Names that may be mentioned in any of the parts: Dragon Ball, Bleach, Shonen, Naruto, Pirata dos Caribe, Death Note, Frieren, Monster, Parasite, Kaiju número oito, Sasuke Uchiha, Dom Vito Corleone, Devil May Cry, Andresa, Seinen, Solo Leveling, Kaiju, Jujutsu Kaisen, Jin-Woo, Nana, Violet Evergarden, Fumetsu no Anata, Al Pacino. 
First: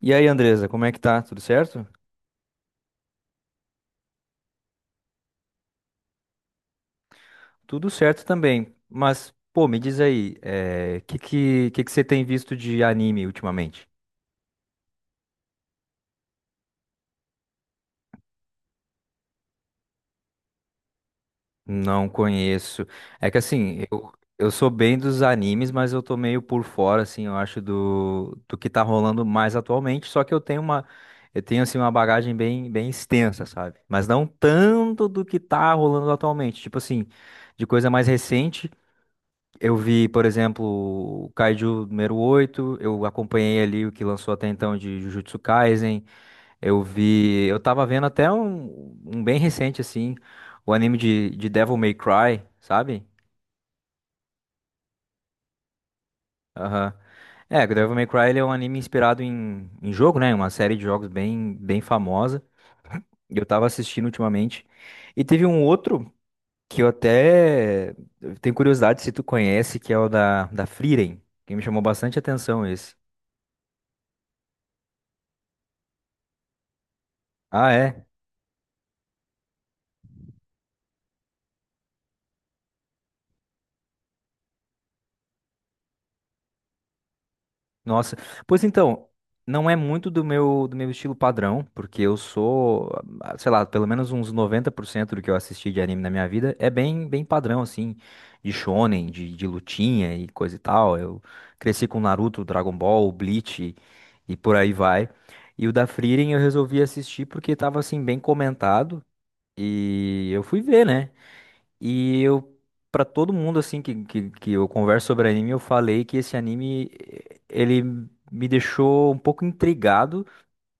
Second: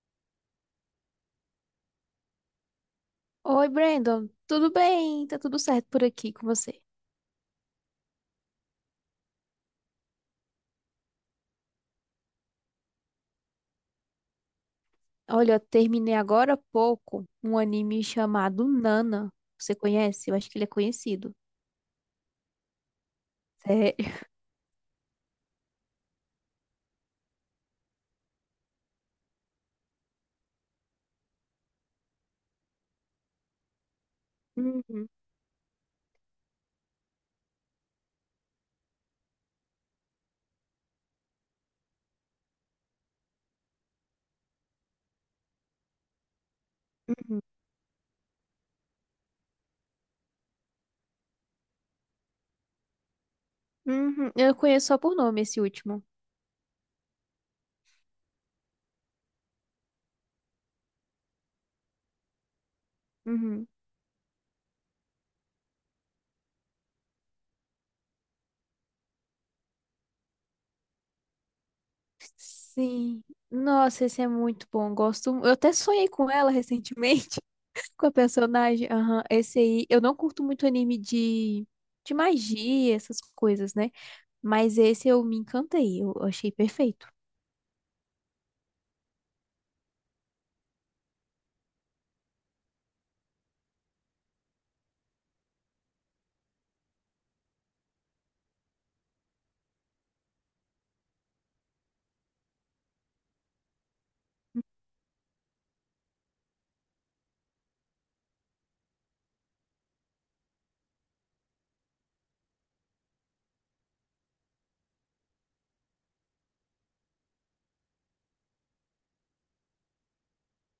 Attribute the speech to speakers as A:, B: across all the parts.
A: E aí, Andresa, como é que tá? Tudo certo?
B: Oi, Brandon. Tudo bem? Tá tudo certo por aqui com você?
A: Tudo certo também. Mas, pô, me diz aí, o que que você tem visto de anime ultimamente?
B: Olha, eu terminei agora há pouco um anime chamado Nana. Você conhece? Eu acho que ele é conhecido.
A: Não conheço. É que assim,
B: Sério?
A: eu sou bem dos animes, mas eu tô meio por fora, assim, eu acho, do que tá rolando mais atualmente. Só que eu tenho, assim, uma bagagem bem, bem extensa, sabe? Mas não tanto
B: Uhum,
A: do que tá rolando atualmente. Tipo assim, de coisa mais recente. Eu vi, por exemplo, o Kaiju número oito. Eu acompanhei ali o que lançou até então de Jujutsu Kaisen. Eu
B: uhum,
A: vi, eu tava vendo até um bem recente assim, o anime de Devil May Cry, sabe?
B: uhum. Eu conheço só por nome esse último.
A: Aham. É, o Devil May Cry ele é um anime inspirado em jogo, né? Uma série de jogos bem, bem famosa. E eu tava
B: Uhum.
A: assistindo ultimamente. E teve um outro que eu até tenho curiosidade se tu conhece, que é o da Frieren, que me chamou bastante atenção esse.
B: Sim. Nossa, esse é muito bom. Gosto. Eu até sonhei com ela recentemente,
A: Ah, é?
B: com a personagem. Aham. Esse aí, eu não curto muito anime de magia, essas coisas, né? Mas esse eu me encantei. Eu achei perfeito.
A: Nossa, pois então, não é muito do meu estilo padrão, porque eu sou, sei lá, pelo menos uns 90% do que eu assisti de anime na minha vida é bem bem padrão assim, de shonen, de lutinha e coisa e tal. Eu cresci com Naruto, Dragon Ball, Bleach e por aí vai. E o da Frieren eu resolvi assistir porque tava assim bem comentado e eu fui ver, né? E eu, pra todo mundo assim que eu converso sobre anime, eu falei que esse anime ele me deixou um pouco intrigado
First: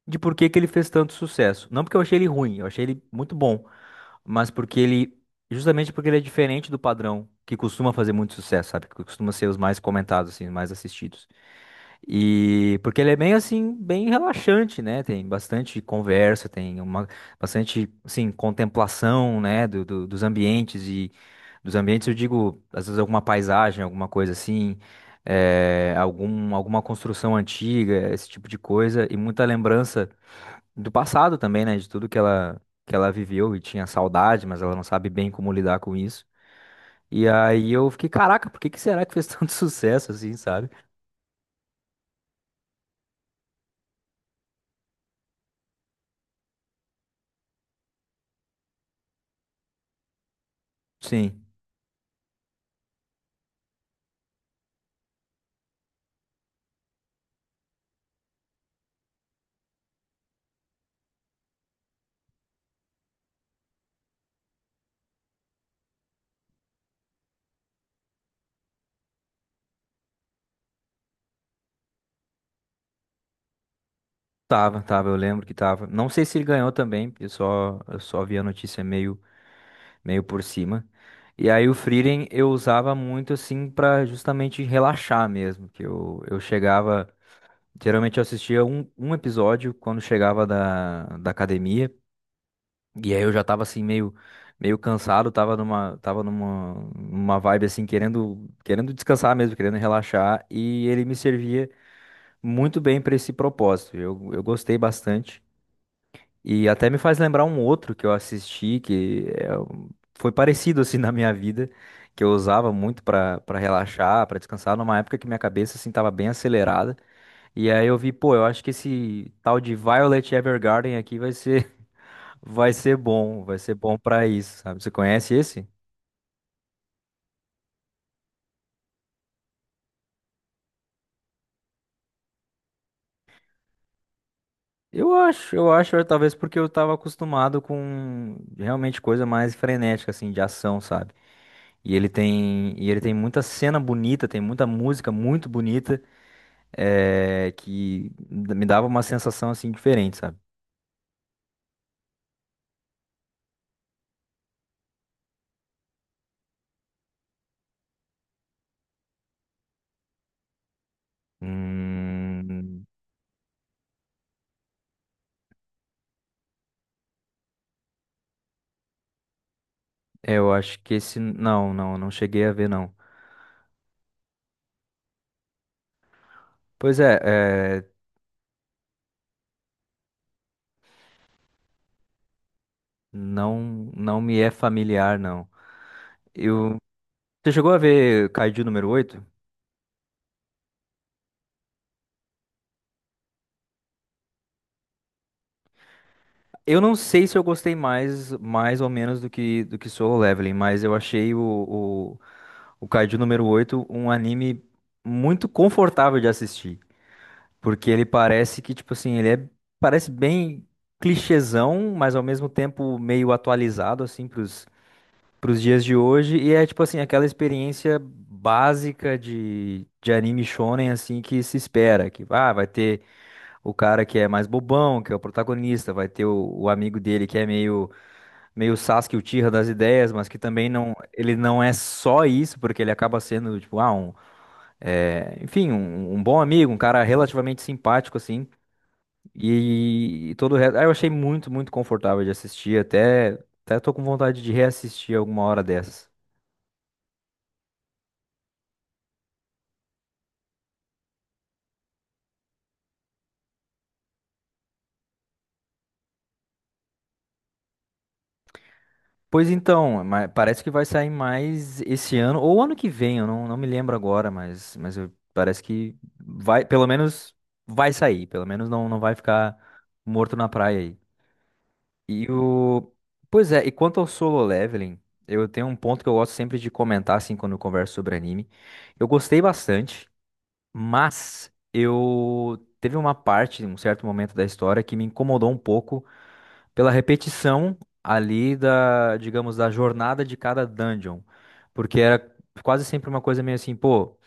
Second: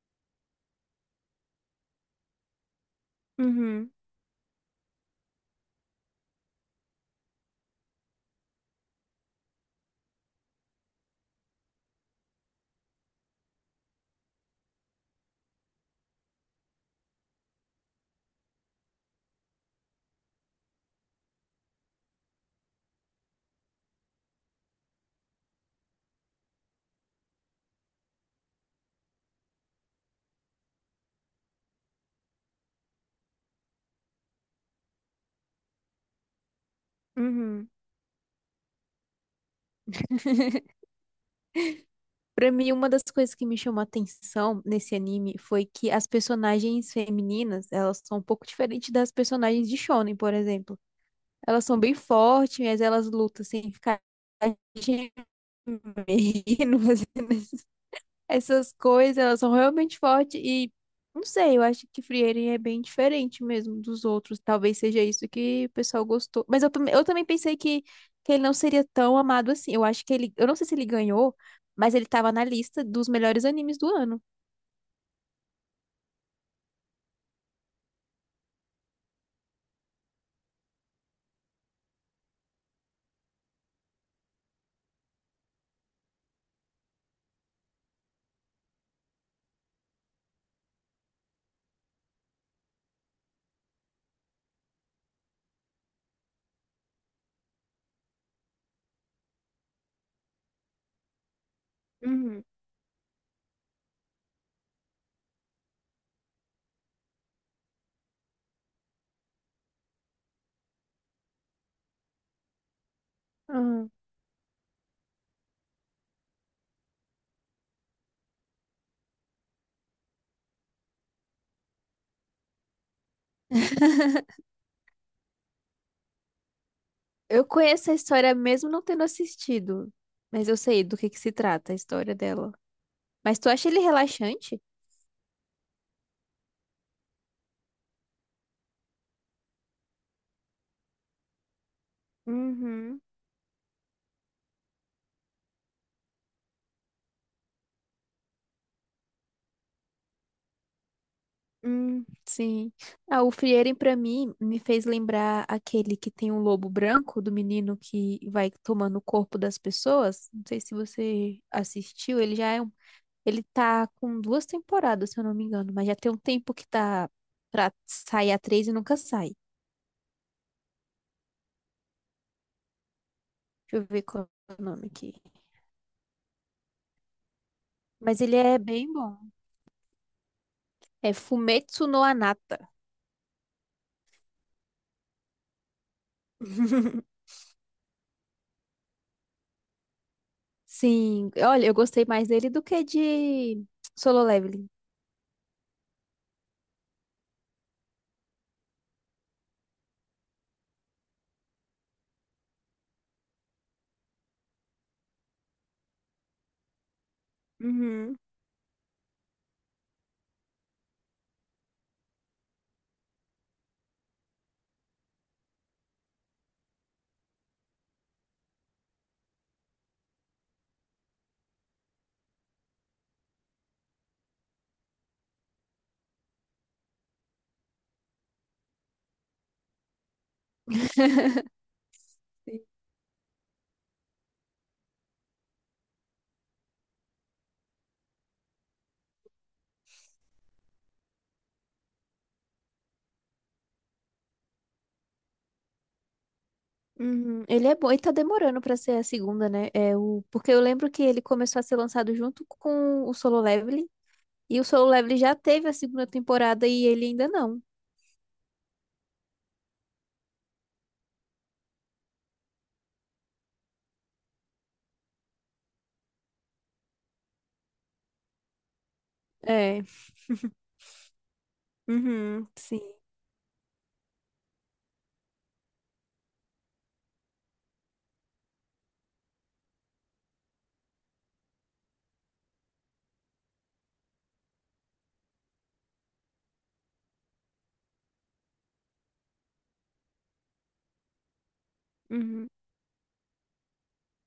A: de por que que ele fez tanto sucesso. Não porque eu achei ele ruim, eu achei ele muito bom,
B: Uhum,
A: mas porque ele, justamente porque ele é diferente do padrão que costuma fazer muito sucesso, sabe? Que costuma ser os mais comentados, assim, os mais assistidos. E porque ele é bem assim, bem relaxante, né? Tem bastante conversa, tem uma bastante, assim, contemplação, né? Dos ambientes e dos ambientes eu digo, às vezes alguma paisagem, alguma coisa assim, alguma construção antiga, esse tipo de coisa e muita lembrança do passado também, né? De tudo que ela viveu e tinha saudade, mas ela não sabe bem como lidar com isso. E
B: uhum.
A: aí eu fiquei, caraca, por que que será que fez tanto sucesso assim, sabe?
B: Pra mim, uma das coisas que me chamou a atenção nesse anime foi que as personagens femininas, elas são um pouco diferentes das personagens de Shonen, por exemplo.
A: Sim,
B: Elas são bem fortes, mas elas lutam sem ficar gemendo, assim. Essas coisas, elas são realmente fortes e não sei, eu acho que Frieren é bem diferente mesmo dos outros. Talvez seja isso que o pessoal gostou. Mas eu também pensei que ele não seria tão amado assim. Eu acho que ele, eu não sei se ele ganhou, mas ele tava na lista dos melhores animes do ano.
A: tava, tava, eu lembro que tava. Não sei se ele ganhou também, eu só vi a notícia meio por cima. E aí o Frieren eu usava muito assim pra justamente relaxar mesmo, que eu chegava, geralmente eu assistia um episódio quando chegava da academia. E aí eu já tava assim meio cansado, tava numa vibe assim querendo descansar mesmo, querendo relaxar e ele me servia
B: Uhum.
A: muito bem para esse propósito. Eu gostei bastante e até me faz lembrar um outro que eu assisti que é foi parecido assim na minha vida, que eu usava muito para
B: Aham.
A: relaxar, para descansar numa época que minha cabeça assim tava bem acelerada. E aí eu vi, pô, eu acho que esse tal de Violet Evergarden aqui vai ser vai ser bom pra isso, sabe? Você conhece esse?
B: Eu conheço a história mesmo não tendo assistido, mas eu sei do que se trata a história dela. Mas tu acha ele relaxante?
A: Eu acho, é, talvez porque eu tava acostumado com realmente coisa mais frenética assim, de ação, sabe? E ele tem, e ele
B: Uhum.
A: tem muita cena bonita, tem muita música muito bonita, é, que me dava uma sensação assim diferente, sabe?
B: Sim. Ah, o Frieren, pra mim, me fez lembrar aquele que tem um lobo branco, do menino que vai tomando o corpo das pessoas. Não sei se você assistiu, ele já é um...
A: Hum,
B: Ele tá com duas temporadas, se eu não me engano, mas já tem um tempo que tá pra sair a três e nunca sai.
A: eu acho que esse, não, não, não cheguei a ver não.
B: Deixa eu ver qual é o nome aqui.
A: Pois é, é,
B: Mas ele é bem bom. É Fumetsu no Anata.
A: Não, não me é familiar, não. Eu, você chegou a ver Kaiju número oito?
B: Sim, olha, eu gostei mais dele do que de Solo Leveling.
A: Eu não sei se eu gostei mais ou menos do que Solo Leveling, mas eu achei o Kaiju número oito um anime muito confortável de assistir. Porque ele
B: Uhum.
A: parece que, tipo assim, parece bem clichêzão, mas ao mesmo tempo meio atualizado, assim, pros dias de hoje. E é tipo assim, aquela experiência básica de anime shonen assim que se espera, que vai ter o cara que é mais bobão, que é o protagonista, vai ter o amigo dele que é meio Sasuke Uchiha das ideias, mas que também não ele não é só isso, porque ele acaba sendo tipo, enfim, um bom amigo, um cara relativamente simpático assim. E todo o resto, eu achei muito, muito confortável de assistir, até tô com vontade de reassistir alguma hora dessas.
B: Uhum. Ele é bom e tá demorando pra ser a segunda, né? É o... Porque eu lembro que ele começou a ser lançado junto com o Solo Leveling. E o Solo Leveling já teve a segunda temporada e ele ainda não.
A: Pois então, parece que vai sair mais esse ano ou ano que vem, eu não me lembro agora, parece que vai, pelo menos vai sair, pelo menos não vai ficar
B: É.
A: morto na praia aí. E
B: Uhum, sim.
A: o. Pois é, e quanto ao Solo Leveling, eu tenho um ponto que eu gosto sempre de comentar, assim, quando eu converso sobre anime. Eu gostei bastante. Mas eu. Teve uma parte, um certo momento da história que me incomodou um pouco pela repetição ali da, digamos, da jornada de cada dungeon. Porque era
B: Uhum,
A: quase sempre uma coisa meio assim, pô,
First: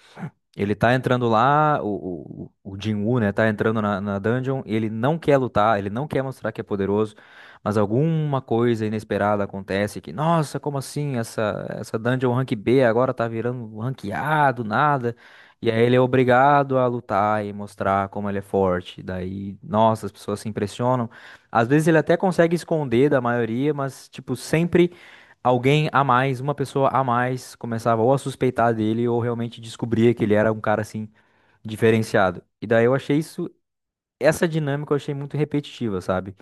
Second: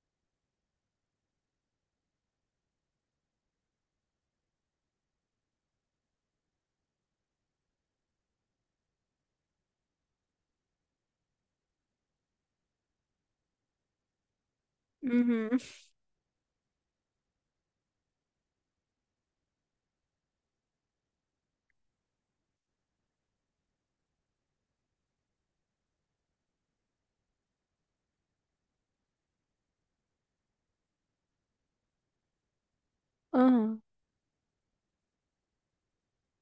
A: ele tá entrando lá, o Jin-Woo, né, tá entrando na dungeon, ele não quer lutar, ele não quer mostrar que é poderoso, mas alguma coisa inesperada acontece que, nossa, como assim, essa dungeon rank B agora tá virando rank A do nada,
B: uhum,
A: e aí ele é obrigado a lutar e mostrar como ele é forte, daí, nossa, as pessoas se impressionam, às vezes ele até consegue esconder da maioria, mas, tipo, sempre alguém a mais, uma pessoa a mais, começava ou a suspeitar dele ou realmente descobria que ele era um cara assim diferenciado. E daí eu achei isso,
B: uhum.
A: essa dinâmica eu achei muito repetitiva, sabe?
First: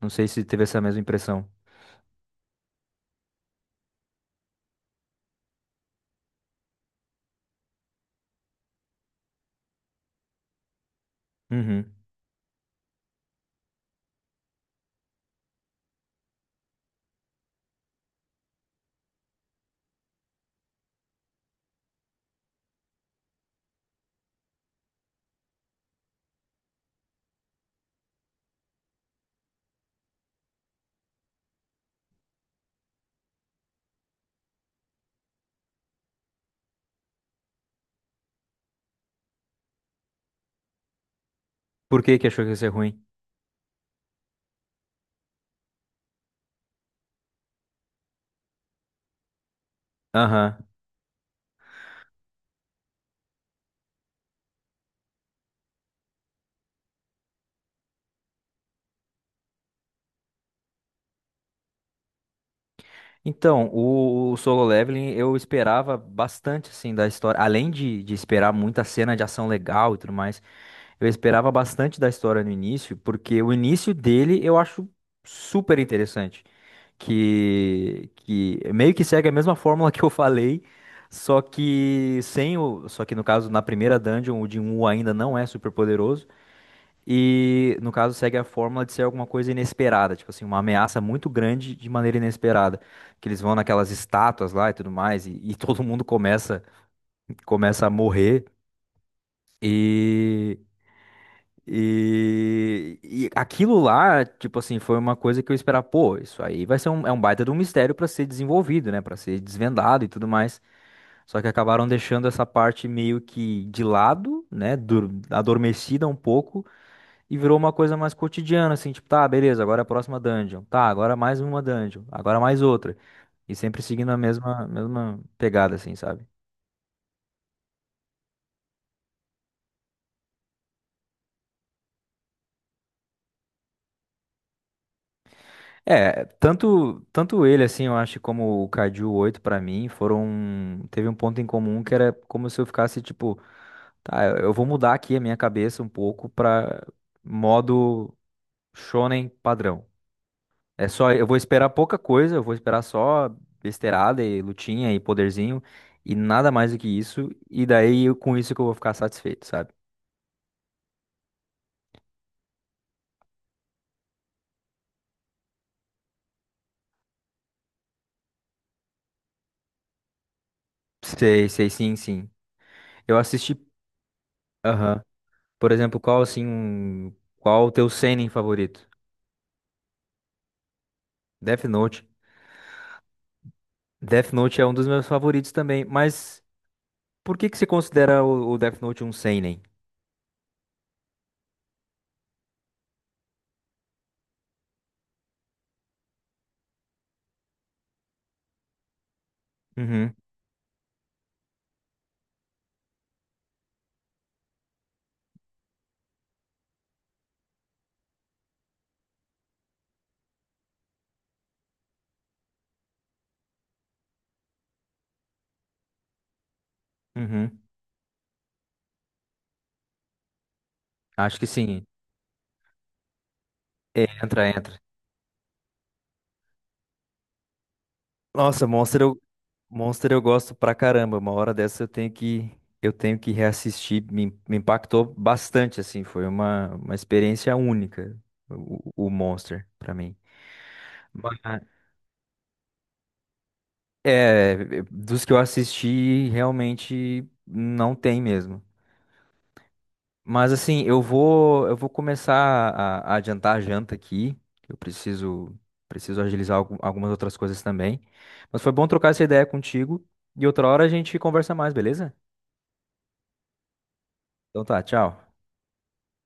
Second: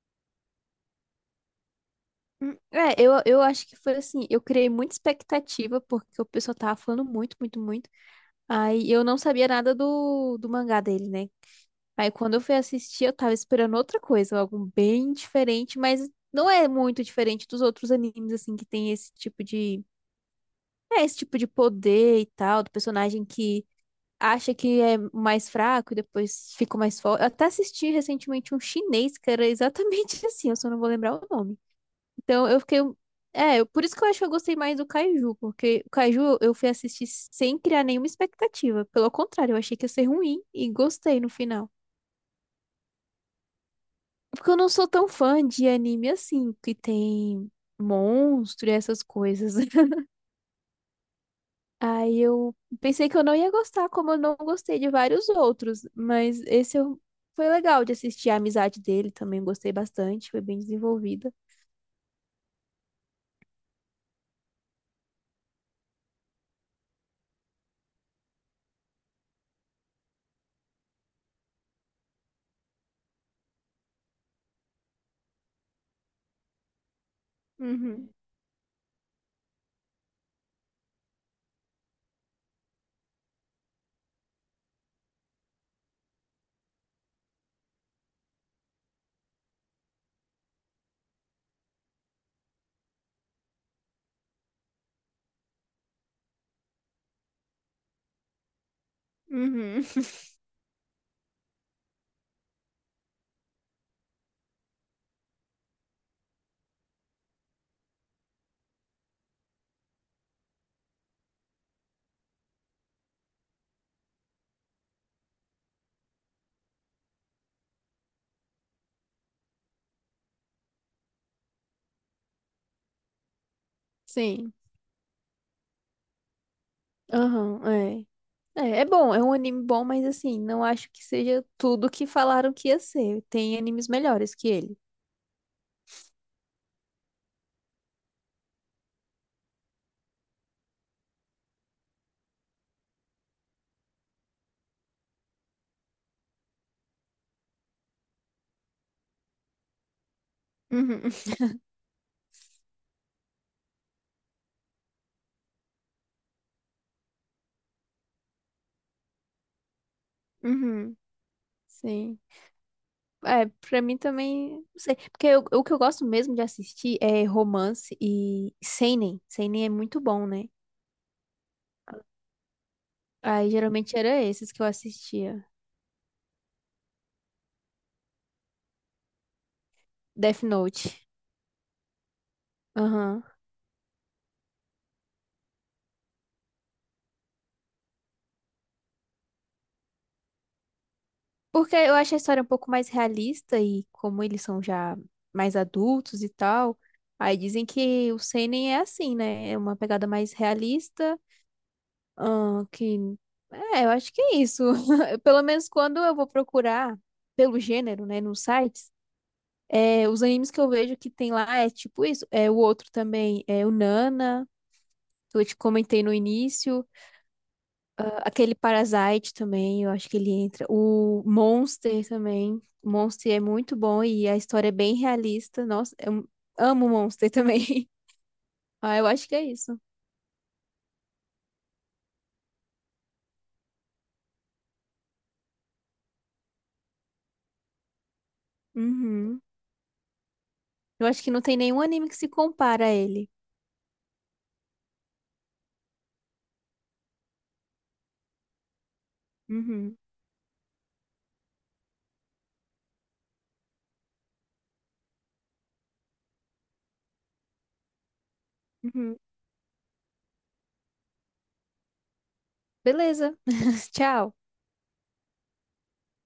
A: Não sei se teve essa mesma impressão.
B: Hum. É, eu acho que foi assim. Eu criei muita expectativa porque o pessoal tava falando muito, muito, muito. Aí eu não sabia nada do mangá dele, né?
A: Uhum.
B: Aí quando eu fui assistir, eu tava esperando outra coisa, algo bem diferente, mas não é muito diferente dos outros animes, assim, que tem esse tipo de. É, esse tipo de poder e tal, do personagem que acha que é mais fraco e depois fica mais forte. Eu até assisti recentemente um chinês que era exatamente assim, eu só não vou lembrar o nome. Então eu fiquei. Um, é, eu- por isso que eu acho que eu gostei mais do Kaiju, porque o Kaiju eu fui assistir sem criar nenhuma expectativa. Pelo contrário, eu achei que ia ser ruim e gostei no final.
A: Por que que achou que ia ser ruim?
B: Porque eu não sou tão fã de anime assim, que tem monstro e essas coisas.
A: Aham.
B: Aí eu pensei que eu não ia gostar, como eu não gostei de vários outros. Mas esse eu... foi legal de assistir a amizade dele também, gostei bastante, foi bem desenvolvida.
A: Então, o Solo Leveling eu esperava bastante assim da história, além de esperar muita cena de ação legal e tudo mais, eu esperava bastante da história no início, porque o início dele eu acho super interessante. que,
B: Uhum.
A: que meio que segue a mesma fórmula que eu falei, só que no caso na primeira dungeon o Jinwoo ainda não é super poderoso e no caso segue a fórmula de ser alguma coisa inesperada, tipo assim, uma ameaça muito grande de maneira inesperada, que eles vão naquelas estátuas lá e tudo mais e todo mundo começa a morrer.
B: Uhum.
A: E, e aquilo lá, tipo assim, foi uma coisa que eu esperava, pô, isso aí vai ser é um baita de um mistério pra ser desenvolvido, né, pra ser desvendado e tudo mais. Só que acabaram deixando essa parte meio que de lado, né, adormecida um pouco e virou uma coisa mais cotidiana, assim, tipo, tá, beleza, agora é a próxima dungeon. Tá, agora é mais uma dungeon, agora é mais outra. E sempre seguindo a
B: Sim.
A: mesma pegada assim, sabe?
B: Aham, é. É, é bom, é um anime bom, mas assim, não acho que seja tudo que falaram que ia ser. Tem animes melhores que ele.
A: É, tanto ele, assim, eu acho, como o Caju 8 pra mim, foram. Teve um ponto em comum que era como se eu ficasse, tipo, tá, eu vou mudar aqui a minha cabeça um pouco pra modo shonen padrão. É
B: Uhum,
A: só, eu vou esperar pouca coisa, eu vou esperar só besteirada e lutinha e poderzinho e nada mais do que isso, e com isso que eu vou ficar satisfeito, sabe?
B: uhum. Sim. É, pra mim também, não sei. Porque eu- o que eu gosto mesmo de assistir é romance e seinen. Seinen é muito bom, né?
A: Sei, sei, sim, sim. Eu
B: Aí
A: assisti.
B: geralmente era esses que eu
A: Aham.
B: assistia.
A: Por exemplo, qual o teu seinen favorito?
B: Death Note.
A: Death Note.
B: Aham.
A: Death Note é um dos meus favoritos também, mas por que que você considera o Death Note um seinen?
B: Porque eu acho a história um pouco mais realista e como eles são já mais adultos e tal, aí dizem que o seinen é assim, né? É uma pegada
A: Uhum,
B: mais realista, que... É, eu acho que é isso. Pelo menos quando eu vou procurar pelo gênero, né, nos sites, é, os animes que eu vejo que tem lá é tipo isso. É, o outro também é o Nana, que eu te comentei no início.
A: uhum.
B: Ah, aquele Parasite também, eu acho que ele entra. O
A: Acho que sim.
B: Monster também. O Monster é muito bom
A: É,
B: e a
A: entra,
B: história é
A: entra.
B: bem realista. Nossa, eu amo o Monster também.
A: Nossa,
B: Ah,
A: Monster
B: eu
A: eu,
B: acho que é isso.
A: Monster eu gosto pra caramba. Uma hora dessa eu tenho que reassistir. Me impactou bastante, assim. Foi uma experiência única, o
B: Uhum.
A: Monster, pra mim.
B: Eu acho que
A: Mas,
B: não tem nenhum anime que se compara a ele.
A: é, dos que eu assisti, realmente não tem mesmo.
B: Uhum.
A: Mas assim, eu vou começar a adiantar a janta aqui. Que eu preciso agilizar algumas outras coisas também. Mas foi bom trocar
B: Uhum.
A: essa ideia contigo e outra hora a gente conversa mais, beleza?
B: Beleza. Tchau.
A: Então tá, tchau.